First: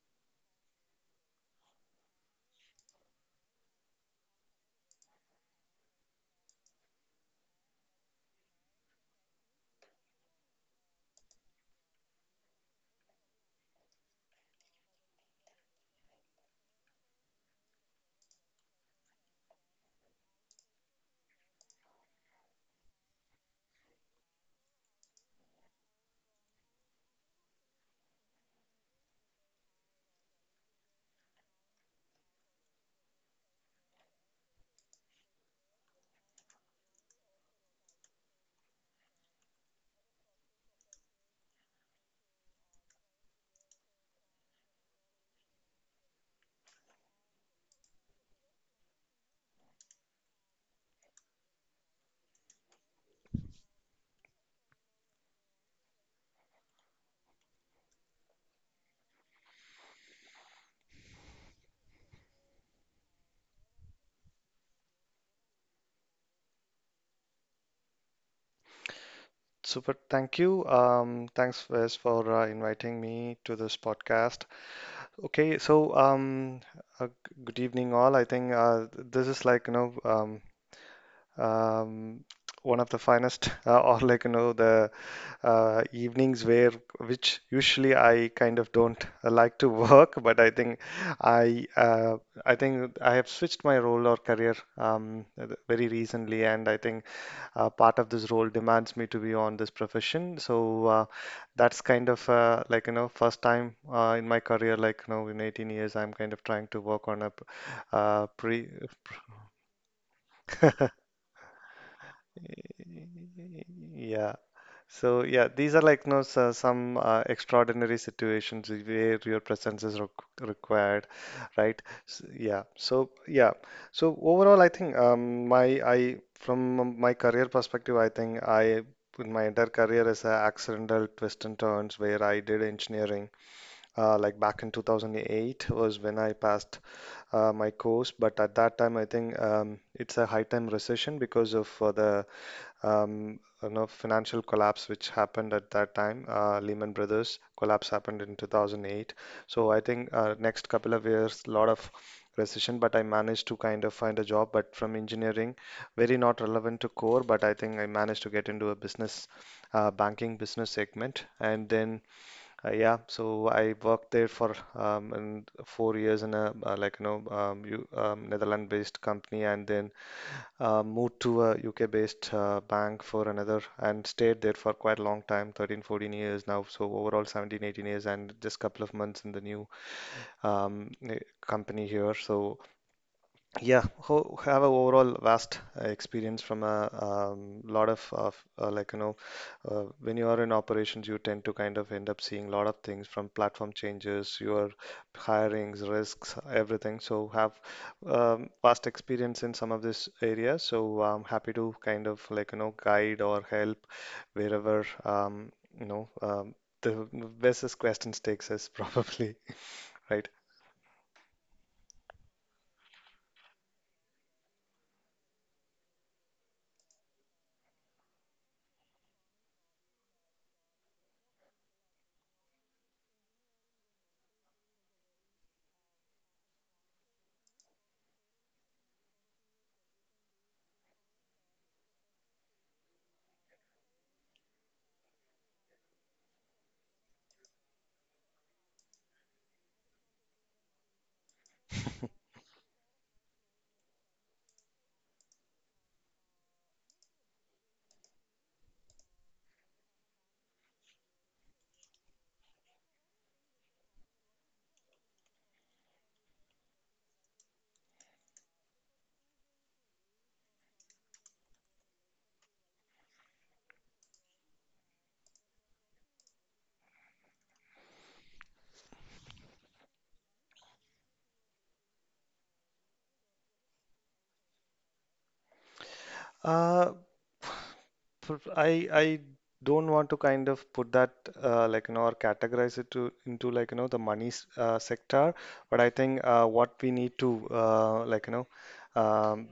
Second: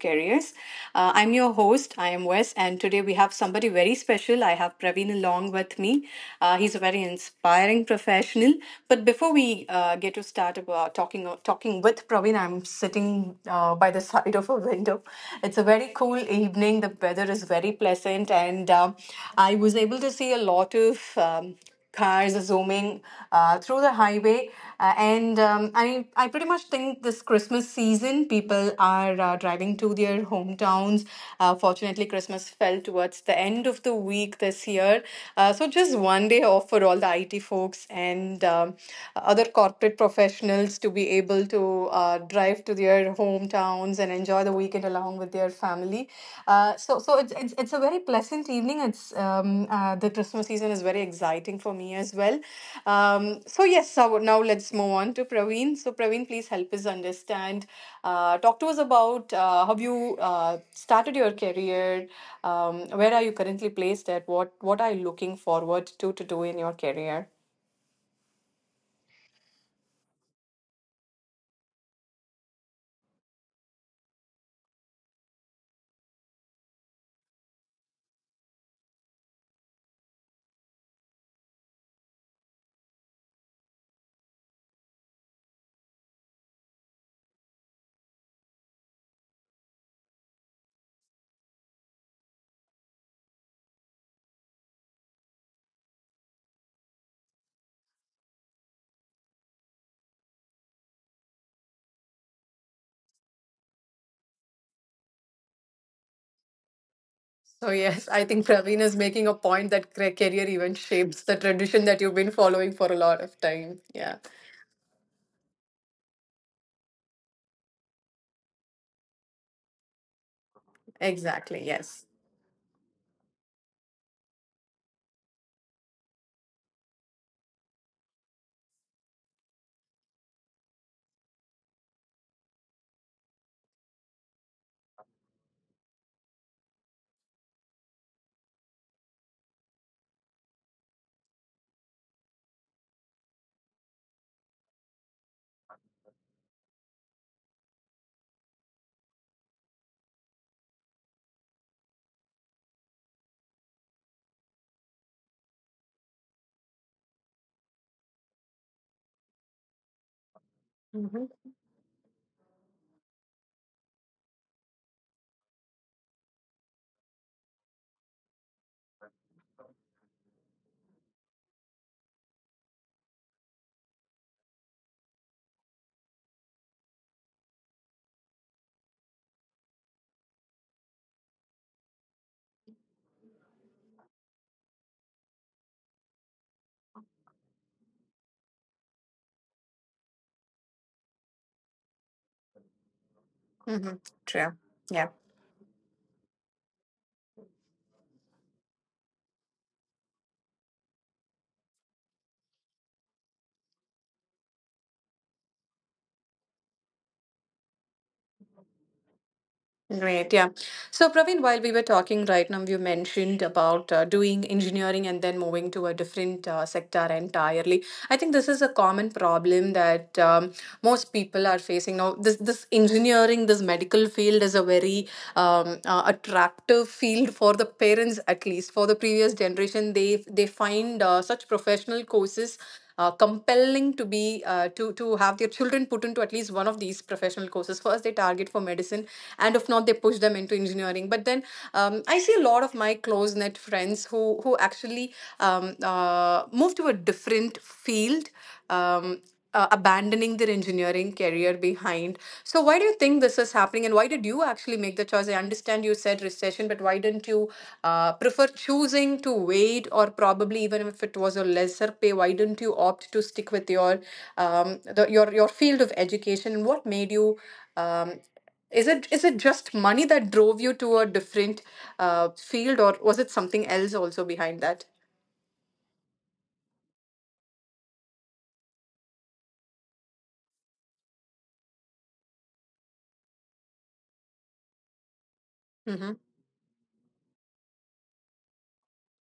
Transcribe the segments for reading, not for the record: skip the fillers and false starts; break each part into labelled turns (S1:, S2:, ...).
S1: careers. I'm your host, I am Wes, and today we have somebody very special. I have Praveen along with me. He's a very inspiring professional. But before we get to start about talking with Praveen, I'm sitting by the side of a window. It's a very cool evening. The weather is very pleasant, and I was able to see a lot of cars zooming through the highway. I pretty much think this Christmas season, people are driving to their hometowns. Fortunately, Christmas fell towards the end of the week this year. So, just 1 day off for all the IT folks and other corporate professionals to be able to drive to their hometowns and enjoy the weekend along with your family. So it's a very pleasant evening. It's the Christmas season is very exciting for me as well. So now let's move on to Praveen. So Praveen, please help us understand. Talk to us about how you started your career. Where are you currently placed at? What are you looking forward to do in your career?
S2: Super, thank you. Thanks, Wes, for inviting me to this podcast. Okay, so uh, g- good evening, all. I think this is like um, one of the finest or like the evenings where which usually I kind of don't like to work, but I think I uh, I think I have switched my role or career very recently, and I think part of this role demands me to be on this profession, so that's kind of like first time in my career, like in 18 years I'm kind of trying to work on a p-
S1: So yes, I
S2: pre
S1: think Praveen is making a point that career even shapes the tradition that you've been following for a lot of time.
S2: yeah.
S1: Yeah.
S2: So yeah, these are like some extraordinary situations where your presence is required, right?
S1: Exactly.
S2: S
S1: Yes.
S2: Yeah. So yeah. So overall, I think, my I from my career perspective, I think I in my entire career is a accidental twist and turns where I did engineering like back in 2008 was when I passed my course. But at that time, I think it's a high time recession because of the financial collapse which happened at that time. Lehman Brothers collapse happened in 2008. So I think next couple of years, a lot of recession, but I managed to kind of find a job, but from engineering, very not relevant to core, but I think I managed to get into a business, banking business segment.
S1: Hmm.
S2: And then yeah, so I worked there for in 4 years in a like Netherlands-based company, and then moved to a UK-based bank for another, and stayed there for quite a long time, 13, 14 years now. So overall, 17, 18 years, and just couple of months in the new company here. So yeah, who have a overall vast experience from a lot of like when you are in operations, you tend to kind of end up seeing a lot of things from platform
S1: Hmm.
S2: changes,
S1: True.
S2: your
S1: Yeah.
S2: hirings, risks, everything. So have vast experience in some of this area. So I'm happy to kind of like guide or help wherever you know um, the best questions takes us probably, right?
S1: Great, yeah. So, Praveen, while we were talking right now, you mentioned about doing engineering and then moving to a different sector entirely. I think this is a common problem that most people are facing now. This engineering, this medical field is a very attractive field for the parents, at least for the previous generation. They find such professional courses compelling to be to have their children put into at least one of these professional courses. First, they target for medicine, and if not, they push them into engineering, but then I see a lot of my close knit friends who actually move to a different field, um, abandoning their engineering career behind. So why do you think this is happening, and why did you actually make the choice? I understand you said recession, but why didn't you prefer choosing to wait, or probably even if it was a lesser pay, why didn't you opt to stick with your your field of education? What made you um, is it just money that drove you to a different field, or was it something else also behind that?
S2: Uh, For- I I don't want to kind of put that like or categorize it to into like the money sector, but I think
S1: Hmm.
S2: what we need to like um,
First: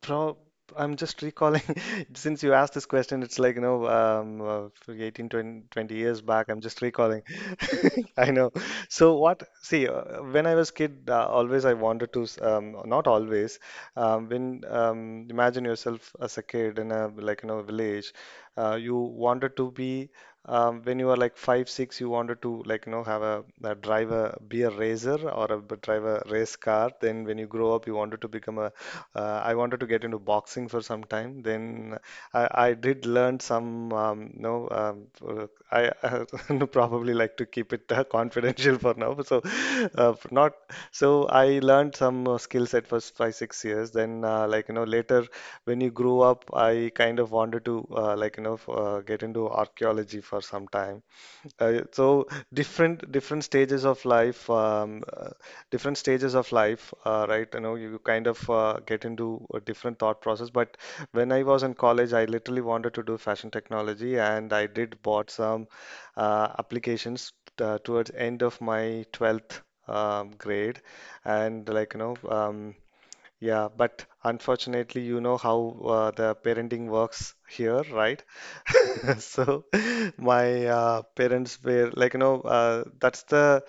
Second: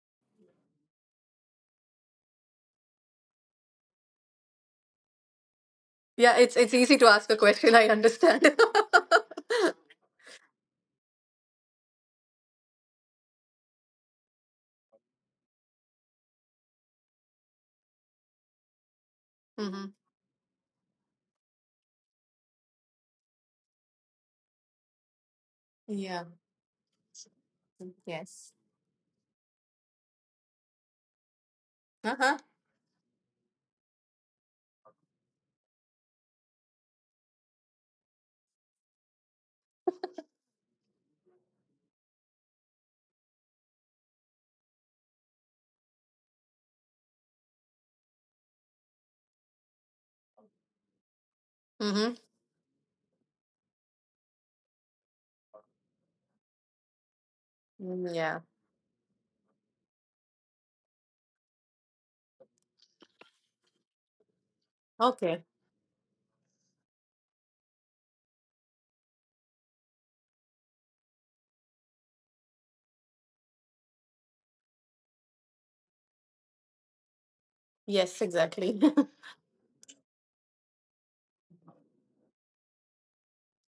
S2: Prob I'm just recalling since you asked this question. It's like, for 18, 20, 20 years
S1: Yeah,
S2: back. I'm
S1: it's
S2: just
S1: easy to
S2: recalling.
S1: ask a question. I
S2: I
S1: understand.
S2: know. So what, see, when I was kid, always I wanted to, not always, imagine yourself as a kid in a, like, village, you wanted to
S1: Hmm.
S2: be, when you were like five, six, you wanted to, like, have a drive a, be a racer drive a
S1: Yeah.
S2: race car. Then when you grow up, you wanted to
S1: Yes.
S2: become a I wanted to get into boxing for some time. Then
S1: Uh huh.
S2: I did learn some, no, I, probably like to keep it confidential for now. So, not so I learned some skills at first 5, 6 years. Then, like, later when you grew up, I kind of wanted to, like, get into archaeology for some time.
S1: Mm-hmm.
S2: So different stages of life, right? You know, you kind
S1: Yeah.
S2: of get into a different thought process. But when I was in college, I literally wanted to do fashion technology, and I did bought
S1: Okay.
S2: some applications towards end of my 12th grade, and like you know. Yeah, but unfortunately, you know how the parenting works here,
S1: Yes.
S2: right?
S1: Exactly.
S2: So my parents were like, that's the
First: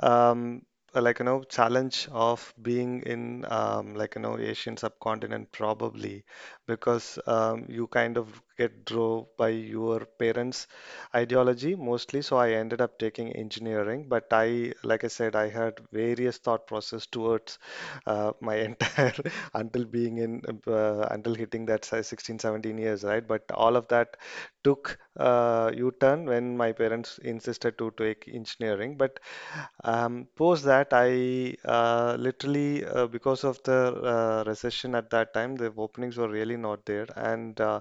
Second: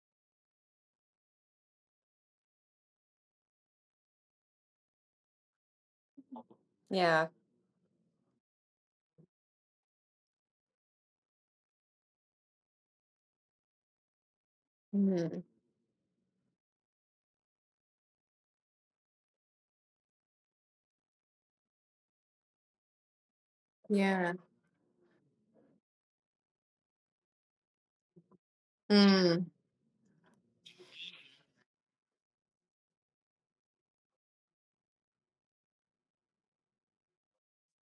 S2: um, like, challenge of being in like, Asian subcontinent probably, because
S1: Yeah.
S2: you kind of get drove by your parents' ideology mostly. So I ended up taking engineering, but I, like I said,
S1: Mm.
S2: I had various thought process towards my entire until being in until hitting that size 16 17 years, right? But all of that
S1: Yeah.
S2: took u-turn when my parents insisted to take engineering, but
S1: Mm.
S2: post that I literally because of the recession at that time, the openings were really not there. And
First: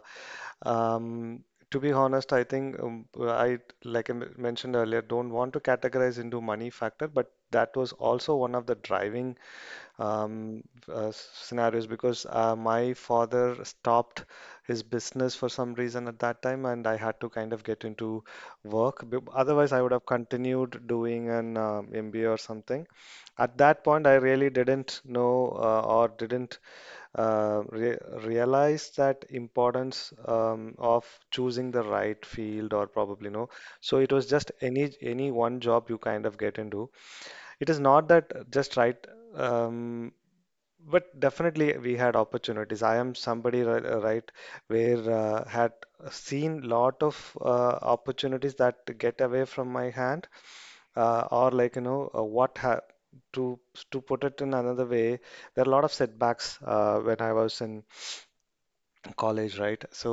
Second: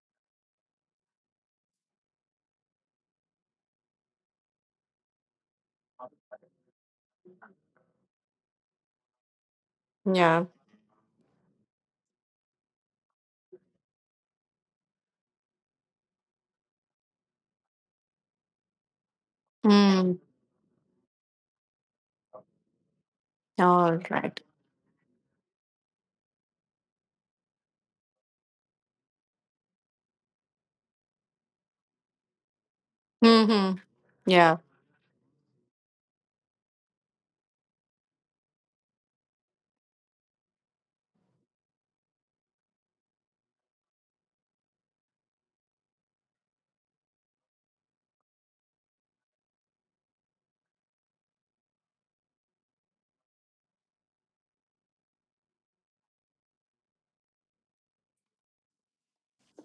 S2: um, to be honest, I think, I like I mentioned earlier, don't want to categorize into money factor, but that was also one of the driving
S1: Yeah.
S2: um, scenarios, because my father stopped his business for some reason at that time, and I had to kind of get into work. Otherwise, I would have
S1: Mm.
S2: continued doing an MBA or something. At that
S1: All
S2: point, I
S1: right.
S2: really didn't know or didn't re realize that importance of choosing the right field, or probably no.
S1: Mm-hmm.
S2: So it was just
S1: Yeah.
S2: any one job you kind of get into. It is not that just, right. Um, but definitely we had opportunities. I am somebody right where had seen lot of opportunities that get away from my hand, or like you know what ha to to put it in another way, there are a lot of setbacks when I was in college, right? So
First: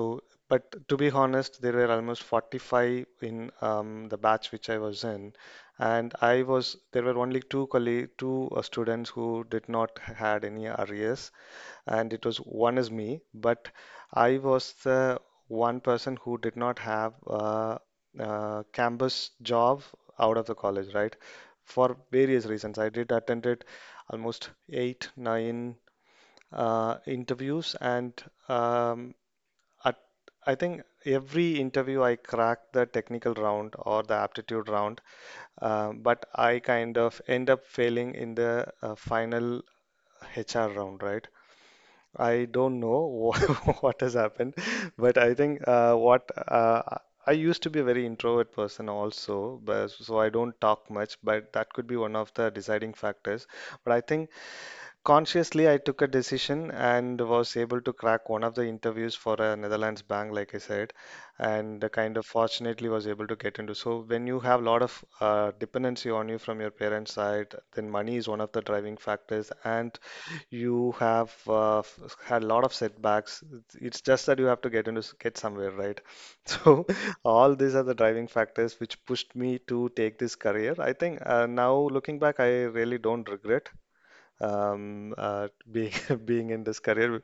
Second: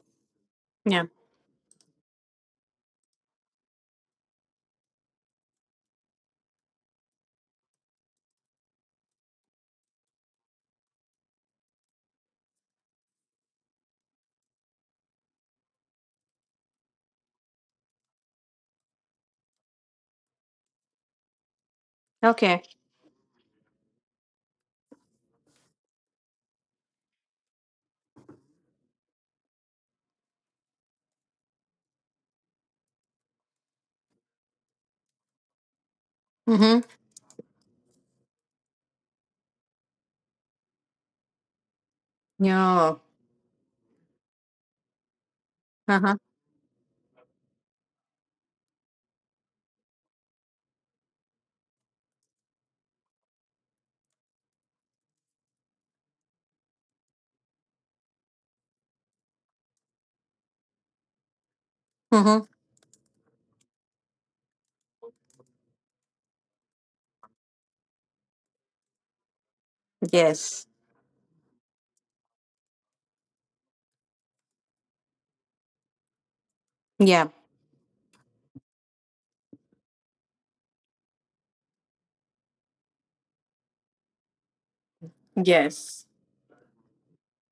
S2: but to
S1: Yeah.
S2: be honest, there were almost 45 in the batch which I was in, and I was there were only two students who did not had any arrears, and it was one is me. But I was the one person who did not have a campus job out of the college, right? For various reasons, I
S1: Okay.
S2: did attended almost eight, nine interviews, and um, at, I think every interview I cracked the technical round or the aptitude round, but I kind
S1: Mm-hmm.
S2: of end up failing in the final HR round, right? I don't
S1: Yeah.
S2: know what has happened, but I think
S1: Uh
S2: what
S1: huh.
S2: I used to be a very introvert person also, but so I don't talk much, but that could be one of the deciding factors. But I think, consciously, I took a decision and was able to crack one of the interviews for a Netherlands bank, like I said, and kind of
S1: Mm-hmm.
S2: fortunately was able to get into. So when you have a lot of dependency on you from your parents' side, then money is one of the driving factors, and
S1: Yes.
S2: you have had a lot of setbacks. It's just that you have to get into get somewhere, right? So
S1: Yeah.
S2: all these are the driving factors which pushed me to take this career. I think, now looking back, I really don't regret
S1: Yes.
S2: being being in this career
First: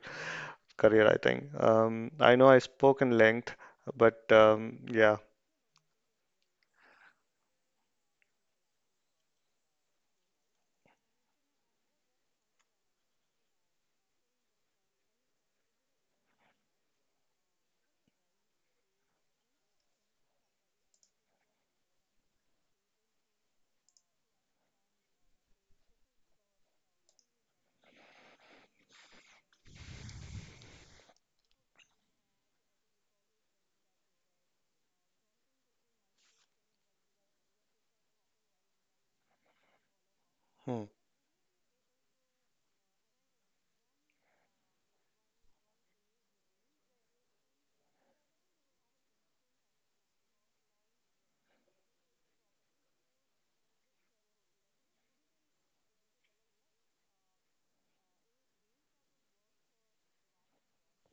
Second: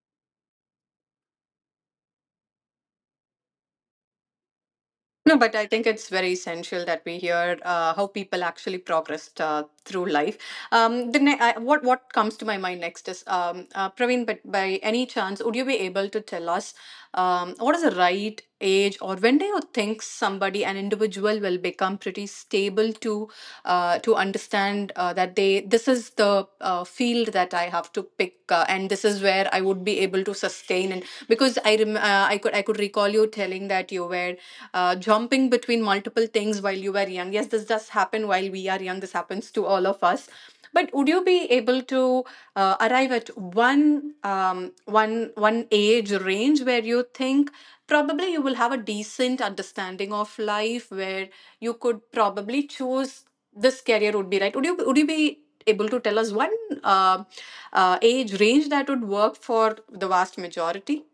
S2: career, I think. I know I spoke in length, but yeah.
S1: No, but I think it's very essential that we hear how people actually progressed through life. What comes to my mind next is Praveen. But by any chance, would you be able to tell us what is the right age, or when do you think somebody, an individual, will become pretty stable to understand that they this is the field that I have to pick, and this is where I would be able to sustain? And because I I could recall you telling that you were jumping between multiple things while you were young. Yes, this does happen while we are young. This happens to all of us.
S2: Hmm.
S1: But would you be able to arrive at one one age range where you think probably you will have a decent understanding of life, where you could probably choose this career would be right? Would you be able to tell us one uh, age range that would work for the vast majority?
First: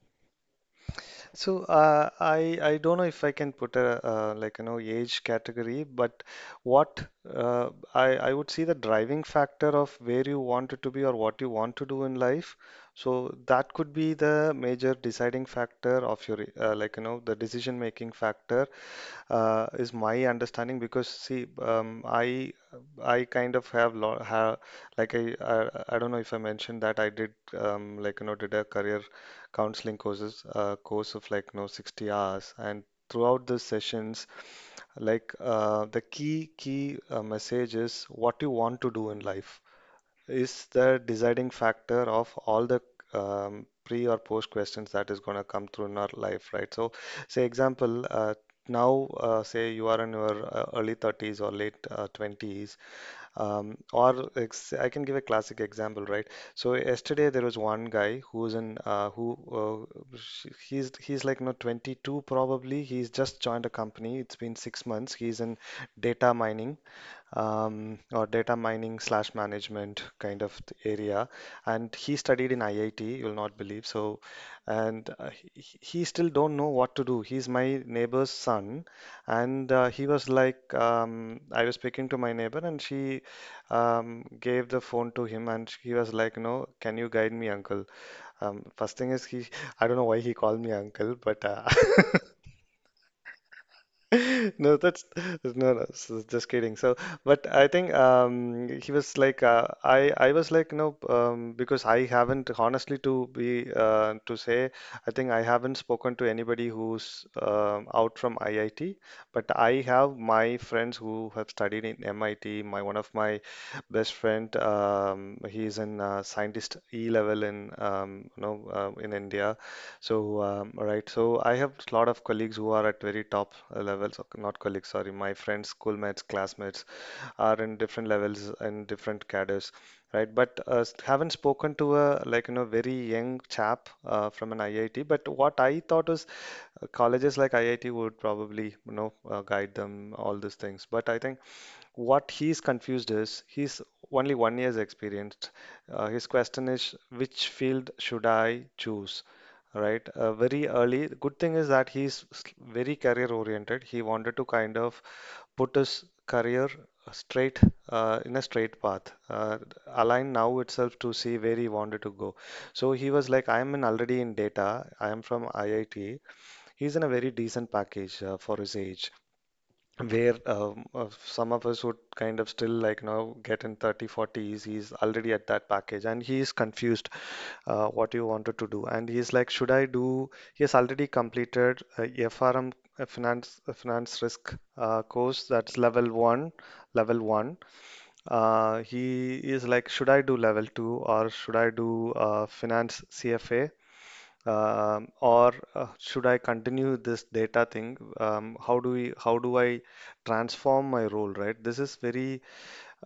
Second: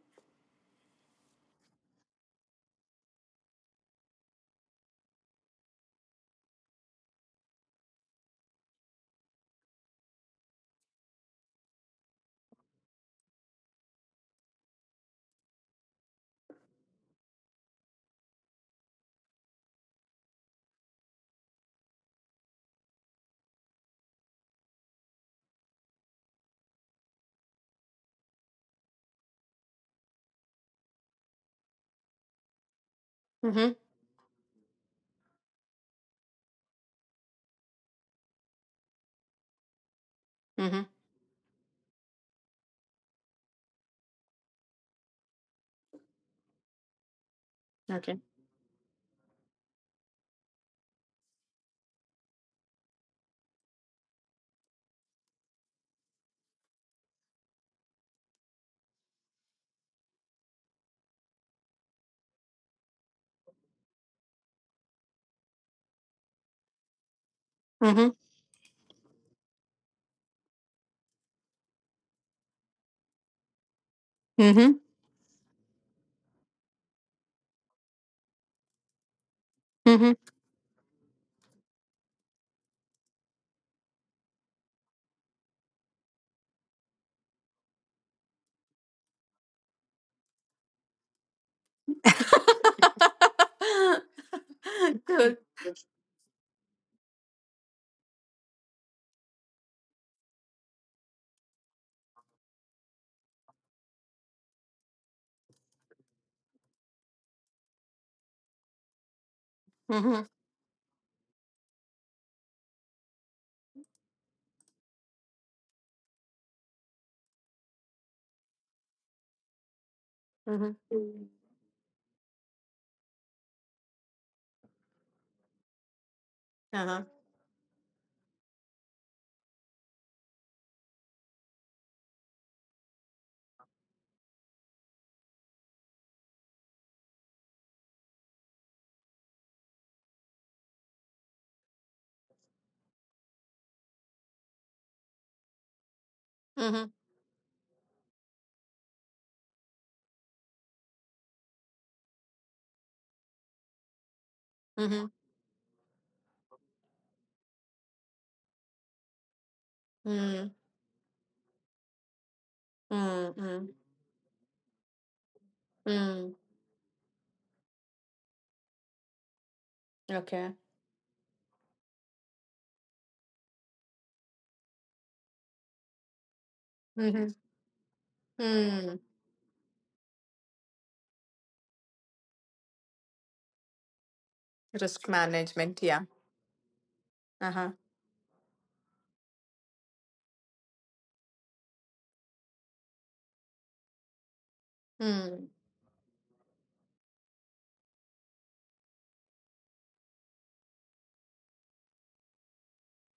S2: So I don't know if I can put a like age category, but what I would see the driving factor of where you want it to be or what you want to do in life. So that could be the major deciding factor of your like the decision making factor, is my understanding because see, I kind of have lo ha like I don't know if I mentioned that I did like did a career counseling course of like 60 hours, and throughout the
S1: Mm-hmm.
S2: sessions like the key message is what you want to do in life, is
S1: Mm-hmm.
S2: the deciding factor of all the pre or post questions that is going to come through in our life, right? So, say example,
S1: Okay.
S2: now say you are in your early 30s or late 20s, or ex I can give a classic example, right? So yesterday there was one guy who he's like, no, 22 probably. He's just joined a company. It's been 6 months. He's in data mining
S1: Mm-hmm.
S2: data mining slash management kind of area. And he studied in IIT, you'll not believe. So,
S1: Mm-hmm.
S2: and he still don't know what to do. He's my neighbor's son, and I was speaking to my neighbor, and she gave the phone to him and he was like, "No, can you guide me, uncle? First thing is I don't know why he called me uncle, but No, that's
S1: Good.
S2: no, no. So just kidding. But I think he was like I was like because I haven't honestly to be to say. I think I haven't spoken to anybody who's out from IIT, but I
S1: Mhm.
S2: have my friends who have studied in MIT. My one of my best friend he is in scientist E level in in India.
S1: Mhm.
S2: All right. So I have a lot of colleagues who are at very top levels, okay, not colleagues, sorry, my friends, schoolmates, classmates
S1: Uh-huh.
S2: are in different levels and different cadres, right? But haven't spoken to a like you know very young chap from an IIT. But what I thought is colleges like IIT would probably you know guide them all these things. But I think what he's confused is he's only 1 year's experienced. His question
S1: Mhm.
S2: is, which field should I choose? Right, very early. The good thing is that he's very career oriented. He wanted to kind
S1: Mhm.
S2: of put his career straight in a straight path, align
S1: Mm.
S2: now itself to see where he wanted to go. So he
S1: Mm.
S2: was like,
S1: Mm.
S2: I'm in already in data. I am from IIT.
S1: Mm.
S2: He's in a very decent package for his age where
S1: Okay.
S2: some of us would kind of still like now get in 30 40s, he's already at that package and he is confused
S1: Mhm.
S2: what you wanted to do,
S1: Mm.
S2: and he's like, should I do, he has already completed a FRM, finance a finance risk
S1: Risk
S2: course,
S1: management.
S2: that's
S1: Yeah.
S2: level one, level one.
S1: Uh-huh.
S2: He is like, should I do level two or should I do finance CFA,
S1: Mm.
S2: or should I continue this data thing? How do how do I transform my role, right? This is very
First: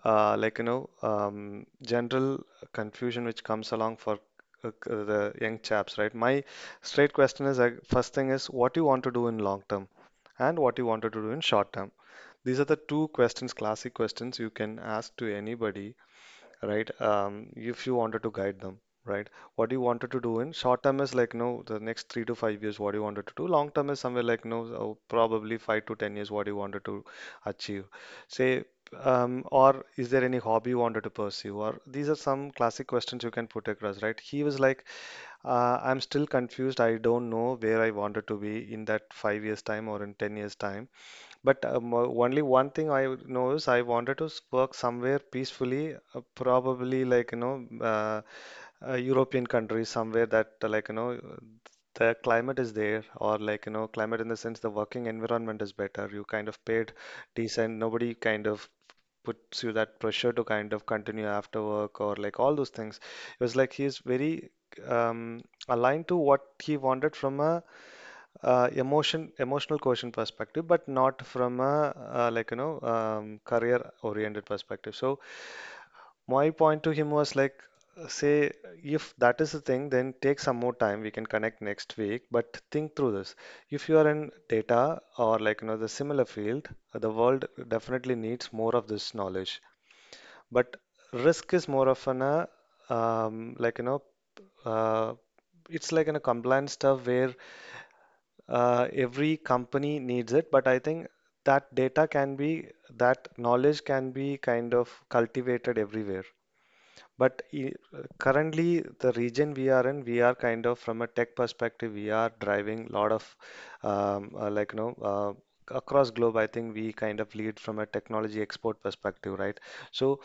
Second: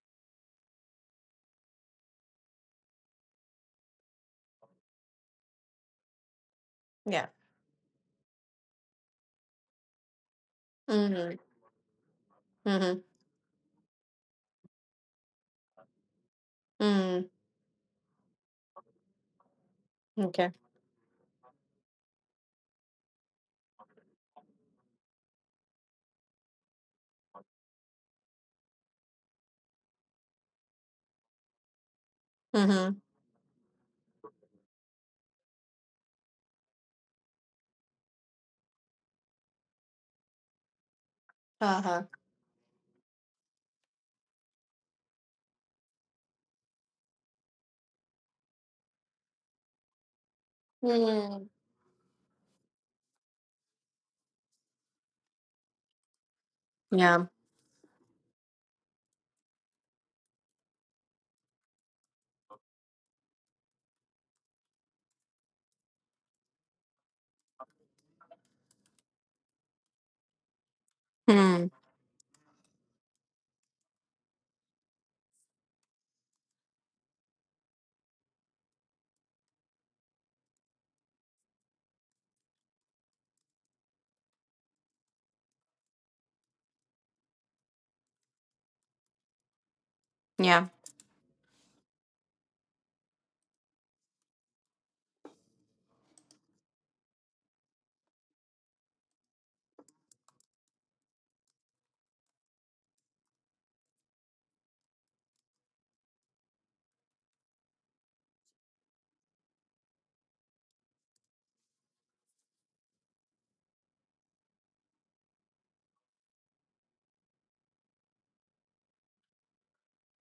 S2: general confusion which comes along for the young chaps, right? My straight
S1: Yeah.
S2: question is, like, first thing is, what you want to do in long term, and what you wanted to do
S1: Mhm.
S2: in short term. These are the
S1: Mhm.
S2: two questions, classic questions you can ask to anybody, right?
S1: Mm.
S2: If you wanted to guide them, right? What you wanted to do in
S1: Okay.
S2: short term is, like, you know, the next 3 to 5 years, what you wanted to do. Long term is somewhere like, you know, probably 5 to 10 years, what you wanted to achieve. Say, or is there any hobby you wanted to pursue? Or these are some classic
S1: Mhm.
S2: questions you can put across, right? He was like, I'm still confused. I don't know where I wanted to be in that 5 years time or in 10 years time. But
S1: Uh-huh.
S2: only one thing I know is, I wanted to work somewhere peacefully, probably like you know, a European country somewhere that like you know,
S1: Mm.
S2: the climate is there, or like you know, climate in the sense the working environment is better. You kind of paid
S1: Yeah.
S2: decent, nobody kind of puts you that pressure to kind of continue after work or like all those things. It was like, he's very um, aligned to what he wanted from a emotional quotient perspective, but not from a
S1: Mm.
S2: like you know career oriented perspective. So my point to him was like, say, if that is the thing then take some more time, we can connect next week, but think through this. If you are in data or like you know the similar field, the world definitely needs more of this knowledge.
S1: Yeah.
S2: But risk is more of an like you know uh, it's like in a compliance stuff where every company needs it. But I think that data can be, that knowledge can be kind of cultivated everywhere. But currently, the region we are in, we are kind of from a tech perspective, we are driving a lot of um, uh, like you know uh, across globe, I think we kind of lead from a technology export perspective, right? So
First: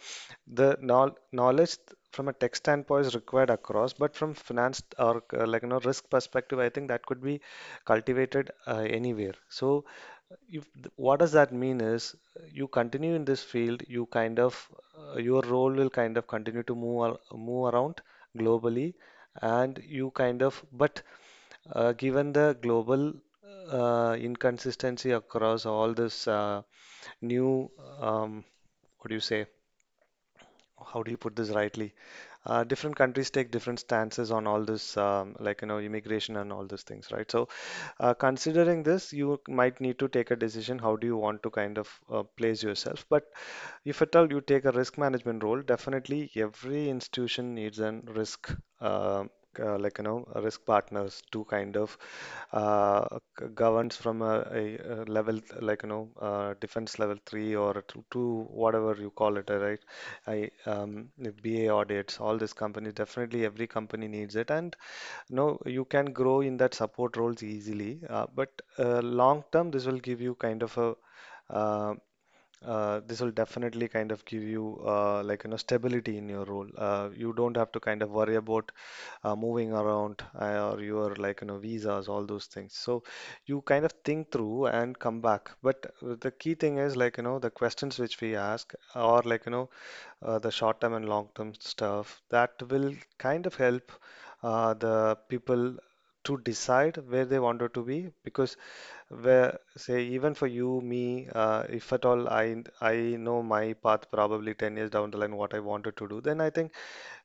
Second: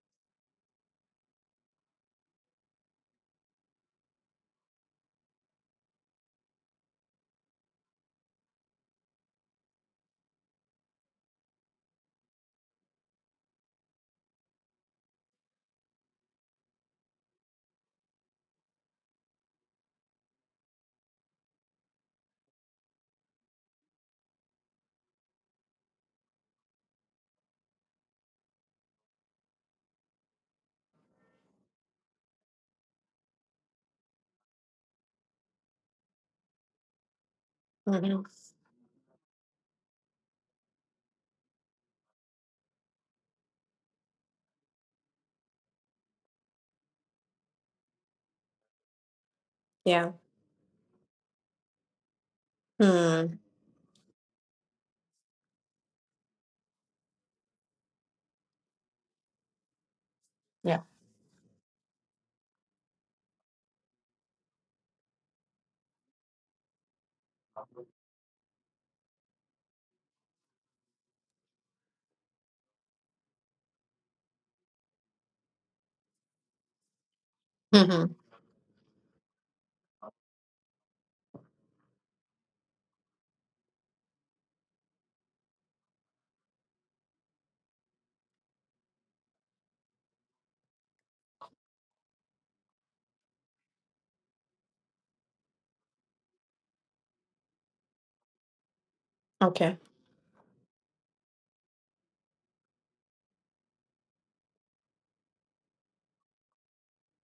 S2: the knowledge from a tech standpoint is required across, but from finance or like you know risk perspective, I think that could be cultivated anywhere. So if what does that mean is, you continue in this field, you kind of, your role will kind of continue to move around globally, and you kind of, but given the global inconsistency across all this new um, what do you say? How do you put this rightly? Different countries take different stances on all this, like you know, immigration and all these things, right? So
S1: Mhm.
S2: considering this, you might need to take a decision, how do you want to kind of place yourself. But if at all you take a risk management role, definitely every institution needs an uh, like you
S1: Yeah.
S2: know, risk partners to kind of uh,
S1: Mm.
S2: governs from a level like you know, defense level three or to whatever you call it, right? I
S1: Yeah.
S2: The BA audits, all these companies, definitely every company needs it, and no, you can grow in that support roles easily, but long term, this will give you kind of a uh, this will definitely kind of give you like you know stability in your role. You don't have to kind of
S1: Mhm.
S2: worry about moving around or your like you know visas, all those things. So you kind of think through and come back. But the key thing is like you know the questions which we ask or like you know the short term and long term stuff that will kind of help the people to decide where they wanted to be. Because where,
S1: Okay.
S2: say, even for you, me, if at all I know my path probably 10 years down the line what I wanted to do, then I think,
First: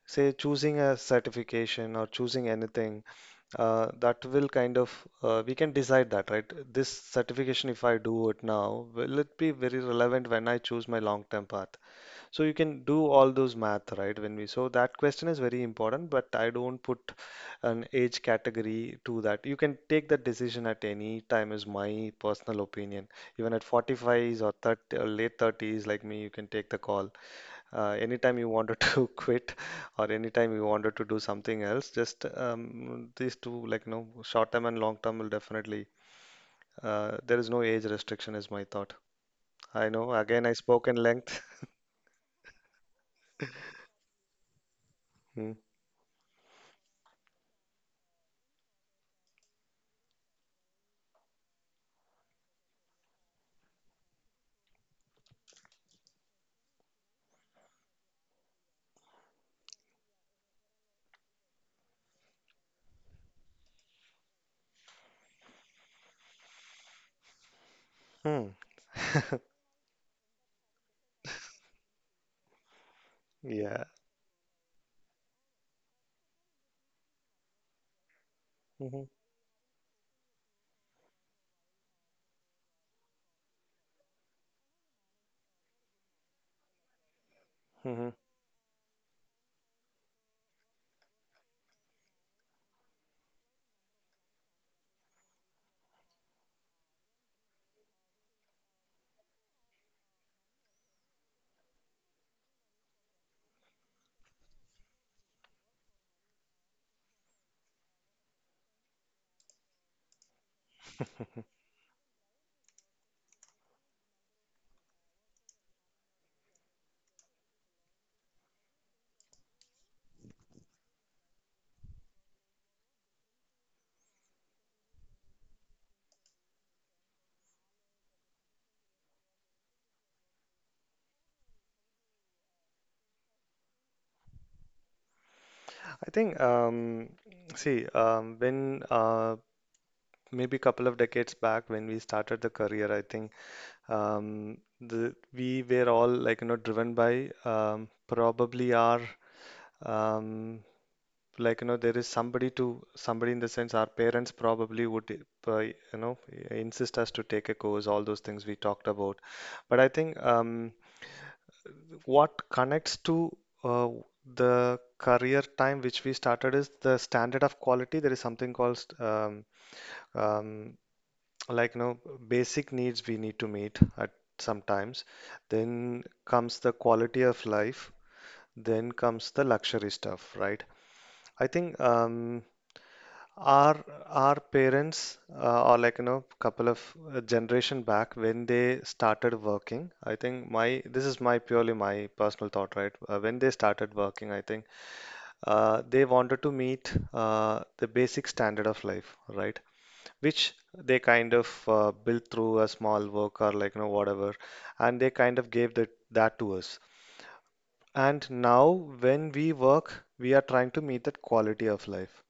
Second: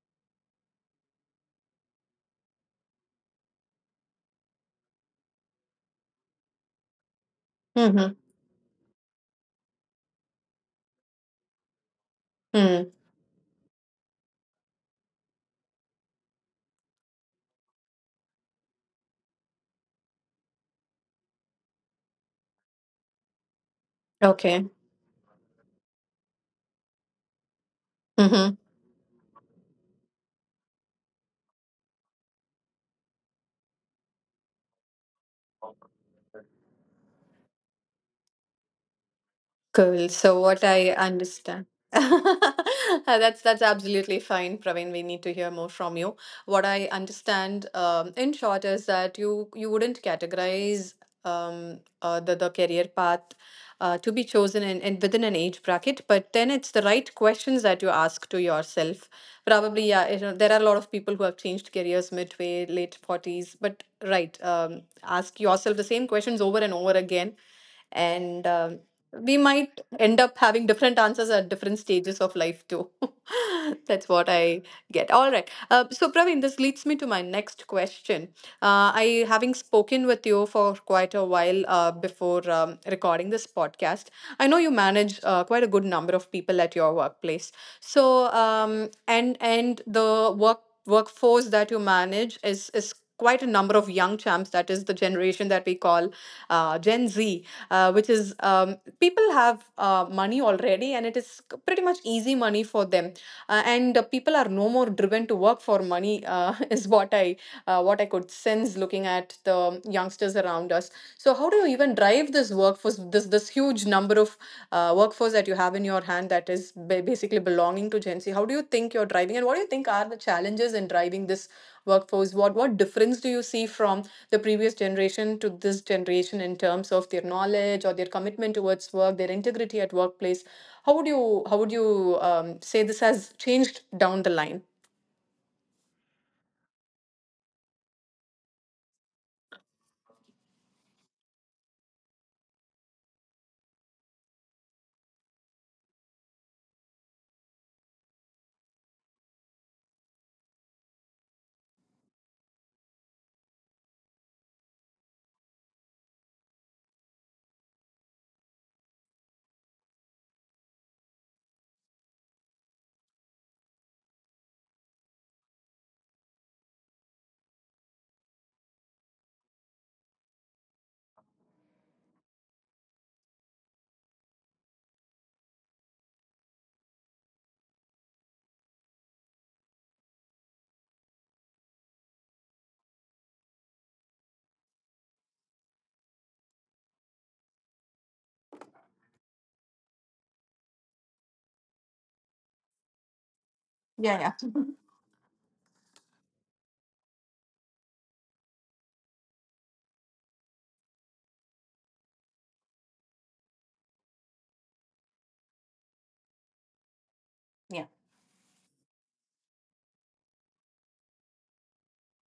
S2: say, choosing a certification or choosing anything that will kind of we can decide that, right? This certification, if I
S1: Mhm.
S2: do it now, will it be very relevant when I choose my long-term path? So you can
S1: Mm.
S2: do all those math, right? When we So that question is very important, but I don't put an age category to that. You can take that decision at any time, is my personal opinion. Even at 45s or
S1: Okay.
S2: 30, or late 30s, like me, you can take the call. Anytime you
S1: Mhm.
S2: wanted to quit or anytime you wanted to do something else, just these two, like, you know, short term and long term will definitely, there is no age restriction, is my thought. I
S1: Cool.
S2: know,
S1: So
S2: again, I
S1: what
S2: spoke
S1: I
S2: in length.
S1: understand. That's absolutely fine, Praveen. We need to hear
S2: Hmm.
S1: more from you. What I understand, in short, is that you wouldn't categorize the career path to be chosen in within an age bracket, but then it's the right questions that you ask to yourself. Probably, yeah, you know, there are a lot of people who have changed careers midway, late 40s, but right, ask yourself the same questions over and over again and
S2: Hmm.
S1: we might end up having different answers at different stages of life too.
S2: Yeah.
S1: That's what I get. All right, so Praveen, this leads me to my next question.
S2: Mhm.
S1: I Having spoken with you for quite a while before recording this podcast, I know you manage quite a good number of people at your workplace.
S2: Hmm.
S1: So and the workforce that you manage is quite a number of young champs. That is the generation that we call Gen Z, which is people have money already, and it is pretty much easy money for them, and people are no more driven to work for money, is what I what I could sense looking at the youngsters around us. So how do you even drive this workforce, this huge number of workforce that you have in your hand that is basically belonging to Gen Z? How do you think you're driving, and what do you think are the challenges in driving this workforce? What difference do you see from the previous generation to this generation in terms of their knowledge or their commitment towards work, their integrity at workplace? How would you say this has changed down the line?
S2: I think, see, when maybe a couple of decades back when we started the career, I think we were all like, you know, driven by probably um, like, you know, there is somebody somebody in the sense, our parents probably would, you know, insist us to take a course, all those things we talked about. But I think, what connects to uh, the career time which we started is the standard of quality. There is something called um, like you know basic needs we need to meet at sometimes. Then comes the quality of life. Then comes the luxury stuff, right? I think our our parents or like you know couple of generation back when they started working, I think, my, this is my purely my personal thought, right? When they started
S1: Yeah,
S2: working,
S1: yeah,
S2: I think they wanted to meet the basic standard of life, right, which they kind of built through a small work or like you know whatever, and they kind of gave that to us.
S1: yeah.
S2: And now when we work, we are trying to meet that quality of life,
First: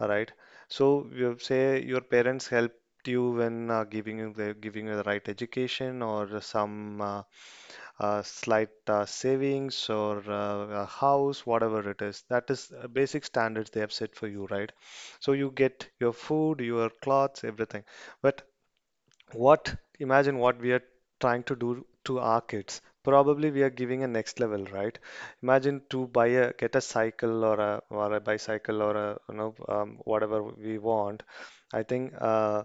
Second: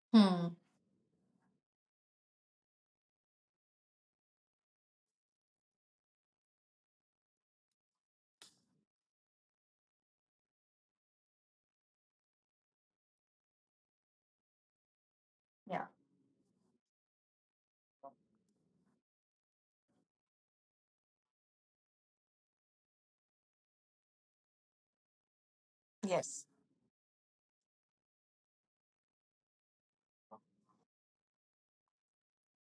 S2: all right.
S1: Hmm.
S2: So you say your parents helped you when giving you the right education or some slight savings or a house, whatever it is. That is basic standards they have set for you, right? So you
S1: Yeah.
S2: get your food, your clothes, everything. But what imagine what we are trying to do to our kids. Probably we are giving a next level, right? Imagine to buy
S1: Yes.
S2: a get a cycle or a bicycle or a whatever we want. I think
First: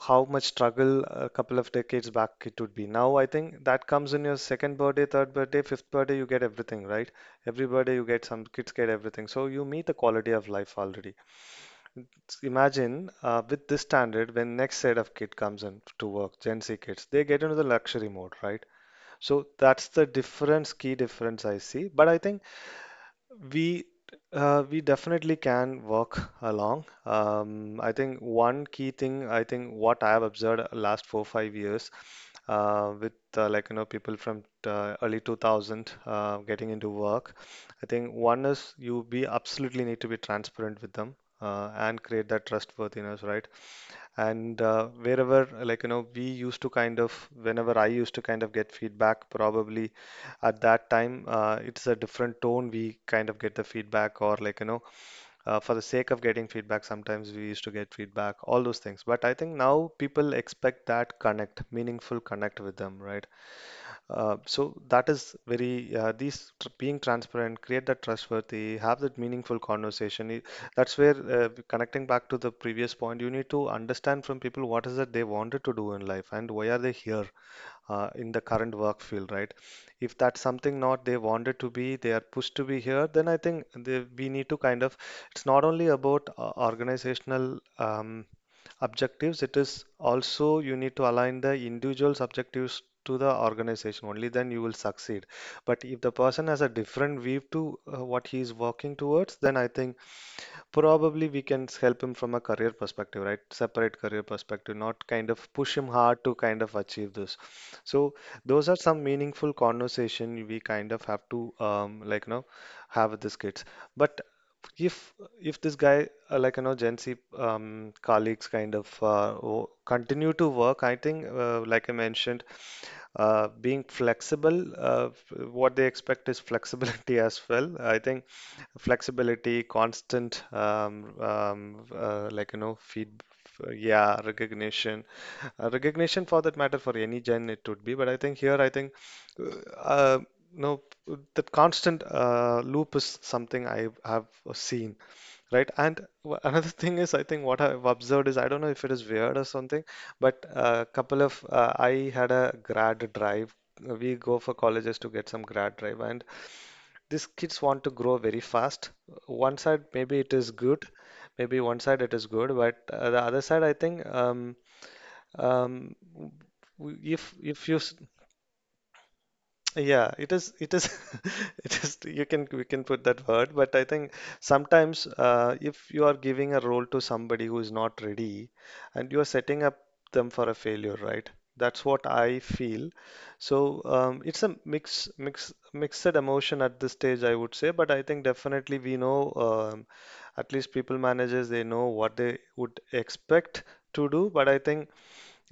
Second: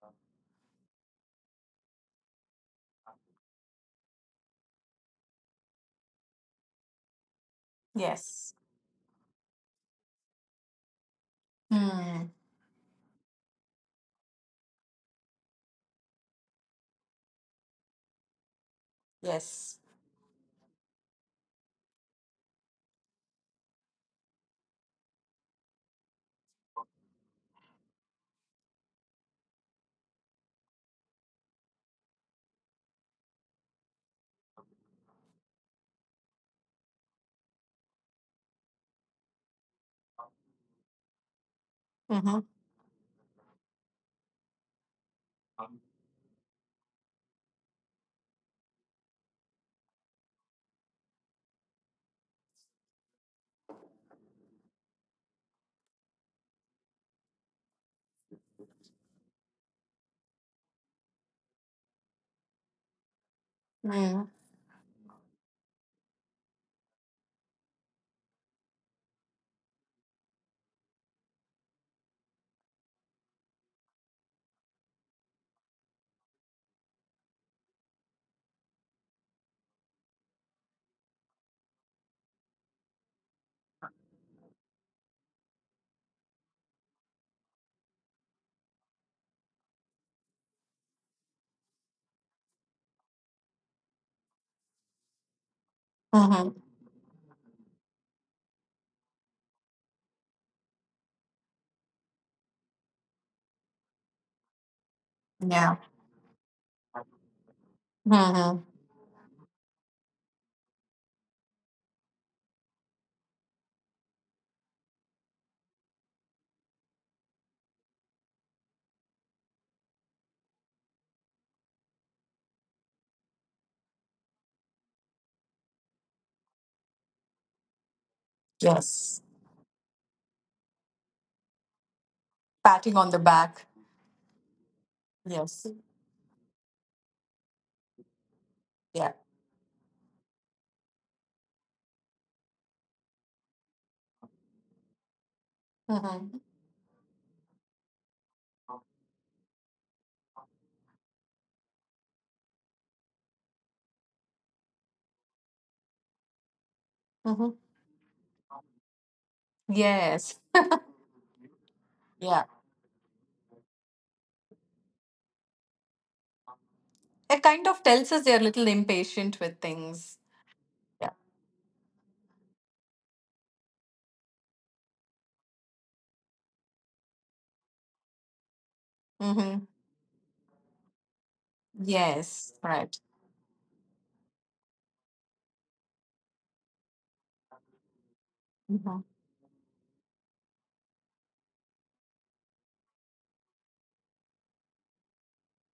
S2: How much struggle a couple of decades back it would be. Now I think that comes in your second birthday, third birthday, fifth birthday, you get everything, right? Every birthday you get some,
S1: Yes.
S2: kids get everything, so you meet the quality of life already.
S1: Hmm.
S2: Imagine with this standard, when next set of kid comes in to work, Gen Z kids, they get into the luxury mode, right? So
S1: Yes.
S2: that's the difference, key difference I see. But I think we we definitely can work along. I think one key thing, I think, what I have observed last 4 5 years with people from early 2000 getting into work. I think one is you be absolutely need to be transparent with them and create
S1: Mm-hmm.
S2: that trustworthiness, right? And Wherever, we used to kind of, whenever I used to kind of get feedback, probably at that time, it's a different tone we kind of get the feedback, or for the sake of getting feedback, sometimes we used to get feedback, all those things. But I think now people expect that connect, meaningful connect with them, right?
S1: Mm.
S2: So that is very these tr being transparent, create that trustworthy, have that meaningful conversation. That's where, connecting back to the previous point, you need to understand from people what is it they wanted to do in life and why are they here in the current work field, right? If that's something not they wanted to be, they are pushed to be here, then I think we need to kind of, it's not only about organizational objectives, it is also you need to align the individual's objectives to the organization. Only then you will succeed. But if the person
S1: Mm-hmm.
S2: has a different view to what he is working towards, then I think probably we can help him from a career perspective, right? Separate career perspective, not kind of push
S1: Yeah.
S2: him hard to kind of achieve this. So those
S1: Mm-hmm.
S2: are some meaningful conversation we kind of have to have with these kids. But if if this guy, Gen Z colleagues, kind of continue to work, I think, like I mentioned, being flexible, what they expect is flexibility as well. I think
S1: Yes.
S2: flexibility, constant
S1: Patting on the back.
S2: yeah, recognition.
S1: Yes.
S2: Recognition, for that matter, for any gen it would be, but I think here, I think
S1: Yeah.
S2: uh, uh, no that constant loop is something I have seen. Right.
S1: Mm-hmm.
S2: Another thing is, I think what I've observed is, I don't know if it is weird or something, but a couple of, I had a grad drive. We go for colleges to get some grad drive, and these
S1: Mm-hmm.
S2: kids want to grow very fast. One side, maybe it
S1: Yes.
S2: is good,
S1: Yeah.
S2: but the other side, I think, um, w-
S1: It kind
S2: if
S1: of
S2: you s-
S1: tells us they're a little impatient with things.
S2: yeah, it is. It is.
S1: Yeah.
S2: It is. You can We can put that word, but I think sometimes, if you are giving a role to somebody who is not ready, and you are
S1: Mm-hmm.
S2: setting up them for a failure, right? That's what I
S1: Yes, right.
S2: feel. So, it's a mixed emotion at this stage, I would say. But I think definitely
S1: Hmm.
S2: we know, um, at least people managers, they know what they would expect to do. But I think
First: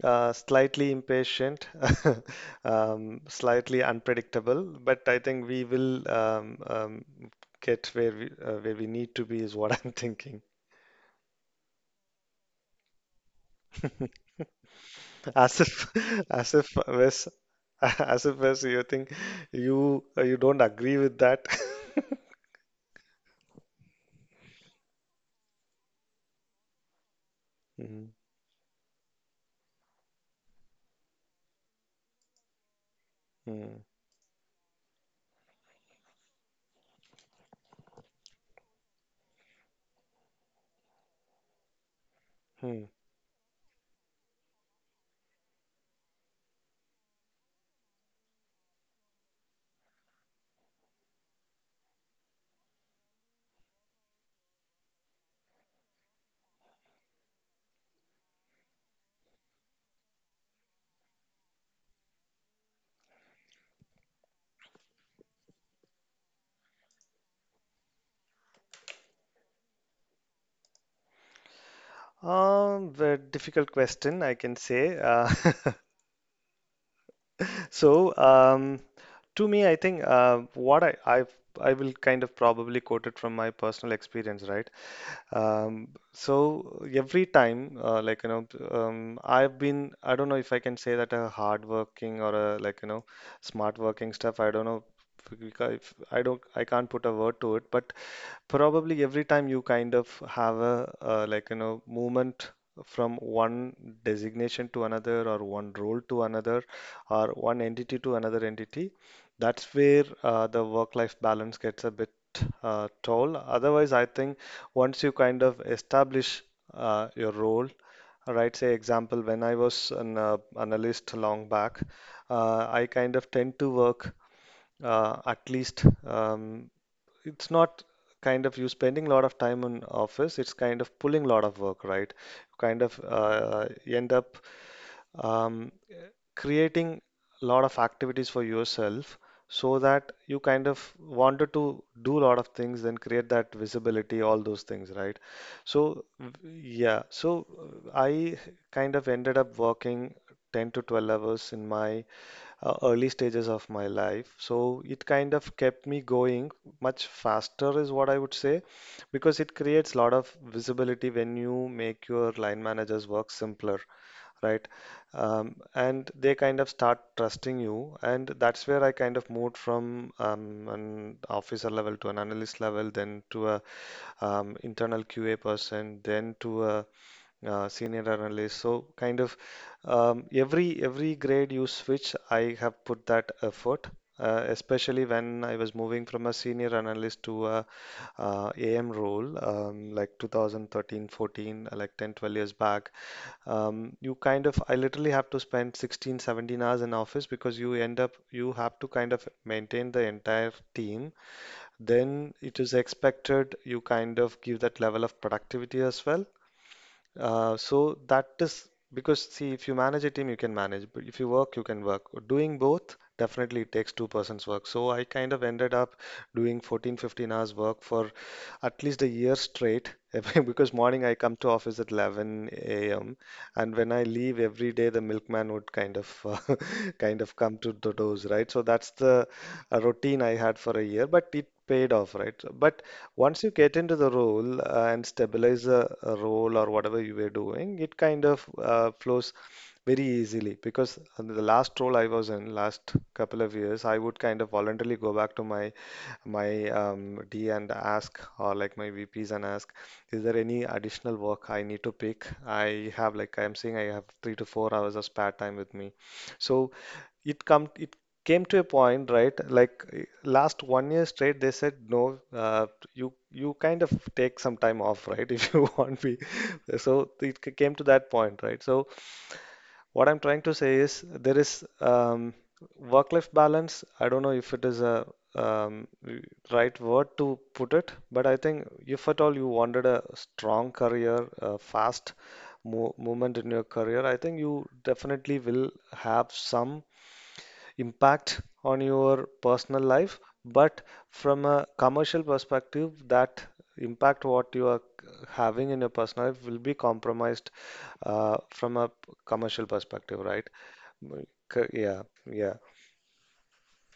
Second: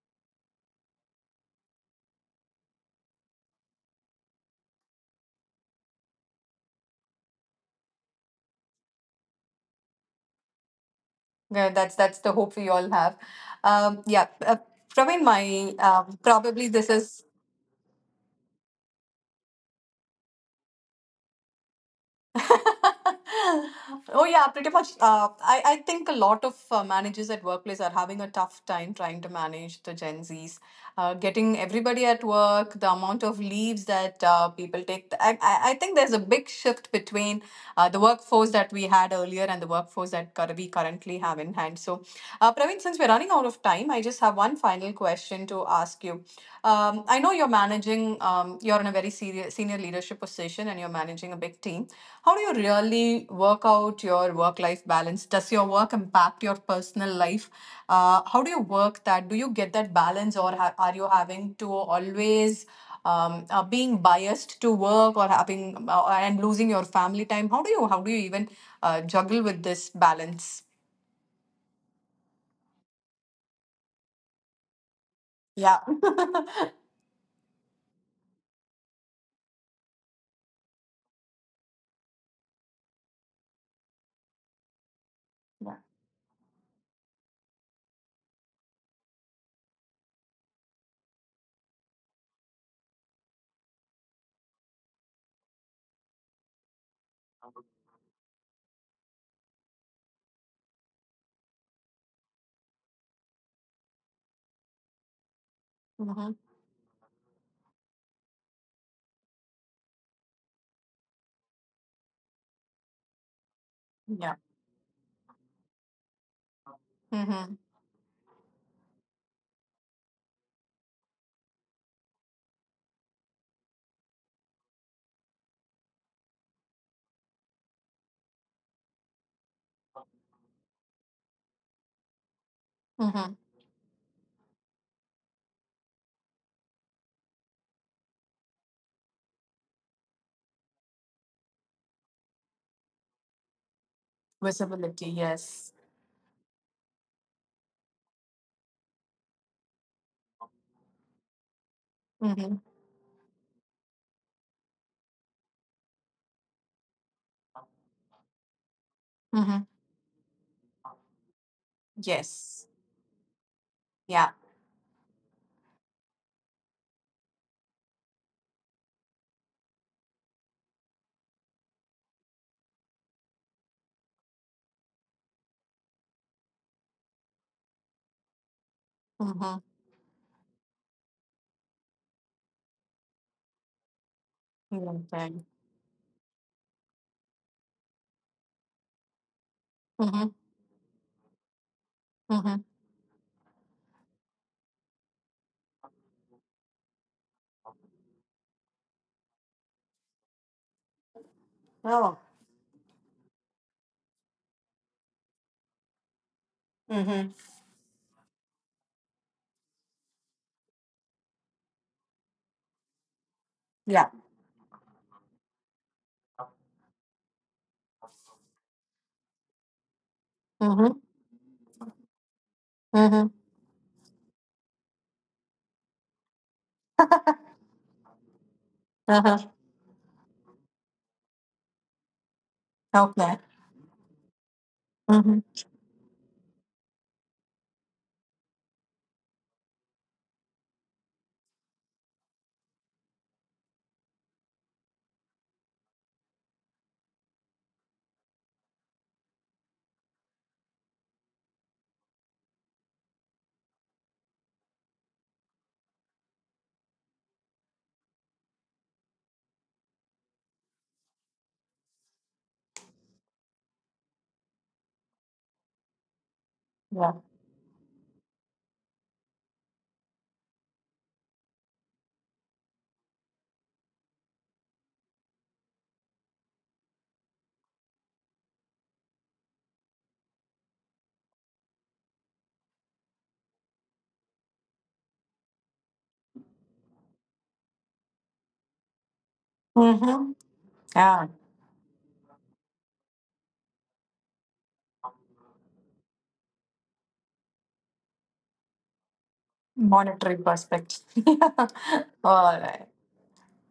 S2: slightly impatient, slightly unpredictable, but I think we will get where we need to be is what I'm thinking.
S1: Yeah, that's the hope we all have. Yeah, Praveen,
S2: As
S1: my
S2: if, as if,
S1: probably this
S2: Wes,
S1: is
S2: as if, Wes, you think you don't agree with that.
S1: Oh yeah, pretty much. I think a lot of managers at workplace are
S2: Mhm,
S1: having a tough time trying to manage the Gen Zs, getting everybody at work, the amount of
S2: mhm,
S1: leaves that people take. I think there's a big shift between the workforce that we had earlier and the workforce that we currently have in hand. So, Praveen,
S2: mhm.
S1: since we're running out of time, I just have one final question to ask you. I know you're managing. You're in a very senior leadership position, and you're managing a big team. How do you really work out your work life balance? Does your work impact your personal life? How do you work that? Do you get that balance, or are you having to always being biased to work or having and losing your family time? How do you even juggle with this balance?
S2: Very difficult question, I can say.
S1: Yeah.
S2: So, to me, I think, what I will kind of probably quote it from my personal experience, right?
S1: Yeah.
S2: So every time, I've been, I don't know if I can say that a hard working or a like you know, smart working stuff. I don't know if, we ca- if I don't, I can't put a word to it, but probably every time you kind of have a movement from one designation to another, or one role to
S1: Mm-hmm.
S2: another, or one entity to another entity, that's where the work life balance gets a bit toll. Otherwise, I think
S1: Yeah.
S2: once you kind of establish your
S1: Mm-hmm.
S2: role, right? Say example, when I was an analyst long back, I kind of tend to work, at least it's not kind of you spending a lot of time in office, it's kind of pulling a lot of work, right? Kind of
S1: Mm-hmm.
S2: end up um, creating a lot of activities for yourself, so that you kind of wanted to do a lot of things, then create that visibility, all those things,
S1: Visibility.
S2: right?
S1: Yes.
S2: So uh, I kind of ended up working 10 to 12 hours in my
S1: Mm-hmm.
S2: early stages of my life. So it kind of kept me going much faster, is what I would say, because it
S1: Mm-hmm.
S2: creates a lot of visibility when you make your line
S1: Yes.
S2: managers work simpler,
S1: Yeah.
S2: right? And they kind of start trusting you, and that's where I kind of moved from an officer level to an analyst level, then to a internal QA person, then to a senior analyst. So kind of,
S1: Mm-hmm.
S2: every grade you switch, I have put that effort, especially when I
S1: Okay.
S2: was moving from a senior analyst to a AM role, like
S1: Mm-hmm.
S2: 2013, 14, like 10, 12 years
S1: Mm-hmm.
S2: back. You kind of, I literally have to spend 16, 17 hours in office, because you end up, you have to kind of maintain the entire team. Then
S1: Oh.
S2: it is expected you kind of give that level of productivity as well.
S1: Mm-hmm.
S2: So that is because, see, if you manage a team, you can manage, but if you work, you can work. Doing both, definitely it takes two
S1: Yeah.
S2: persons work. So I kind of ended up doing 14, 15 hours work for at least a year straight, because morning I
S1: Mm-hmm.
S2: come to office at 11 a.m.
S1: Mm-hmm.
S2: and when I leave every day, the milkman would kind of kind of come to the doors, right? So that's the
S1: Uh-huh.
S2: routine I had for a year, but it paid off, right? But once you
S1: Okay.
S2: get into the role, and
S1: Mm-hmm.
S2: stabilize a role or whatever you were doing, it kind of flows very easily, because the last role I was in last couple of years, I would kind of voluntarily go back to my D and ask, or like my VPs and ask, is there any additional work I need to pick? I have, like I'm saying, I have 3 to 4 hours of spare time with me. So it come it came to a point, right? Like, last one year straight they said, no, you, you kind of take some time off, right? If you want to be. So
S1: Yeah.
S2: it came to that point, right? So what I'm trying to say is, there is work life balance, I don't know if it is a um, w- right word to put it, but I think if at all you wanted a strong career, a fast mo movement in your career, I think you definitely will have some impact on your personal life,
S1: Mm-hmm.
S2: but from
S1: Yeah.
S2: a commercial perspective, that impact what you are having in your personal life will be compromised uh, from a p- commercial perspective, right?
S1: Monetary perspective.
S2: Mm, Yeah, yeah.
S1: All right.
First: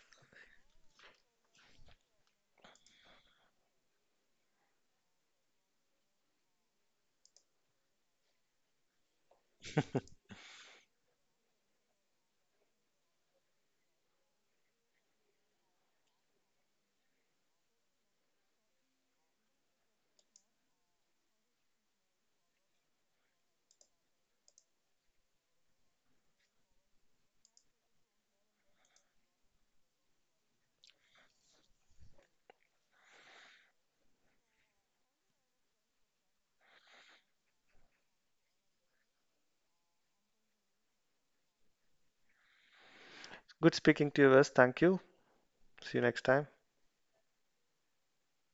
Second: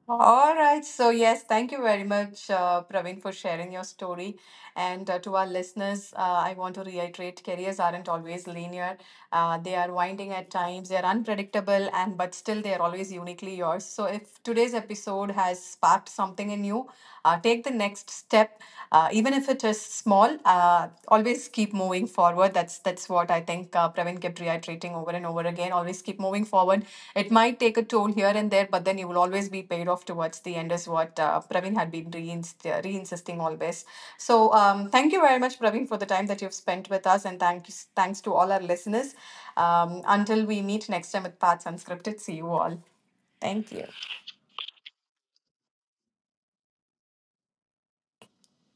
S1: All right. So, yes, thank you very much, Praveen, for sharing your story. And to our listeners, I want to reiterate careers aren't always linear. They are winding at times, they are unpredictable, and but still they are always uniquely yours. So, if today's episode has sparked something in you, take the next step, even if it is small. Always keep moving forward. That's what I think Praveen kept reiterating over and over again. Always keep moving forward. It might take a toll here and there, but then you will always be paid off towards the end, is what Praveen had been insisting always. So, thank you very much, Praveen, for the time that you've spent with us, and thanks to all our listeners. Until we meet next time with Paths Unscripted, see you all. Thank
S2: Good
S1: you.
S2: speaking to you, Wes. Thank you. See you next time.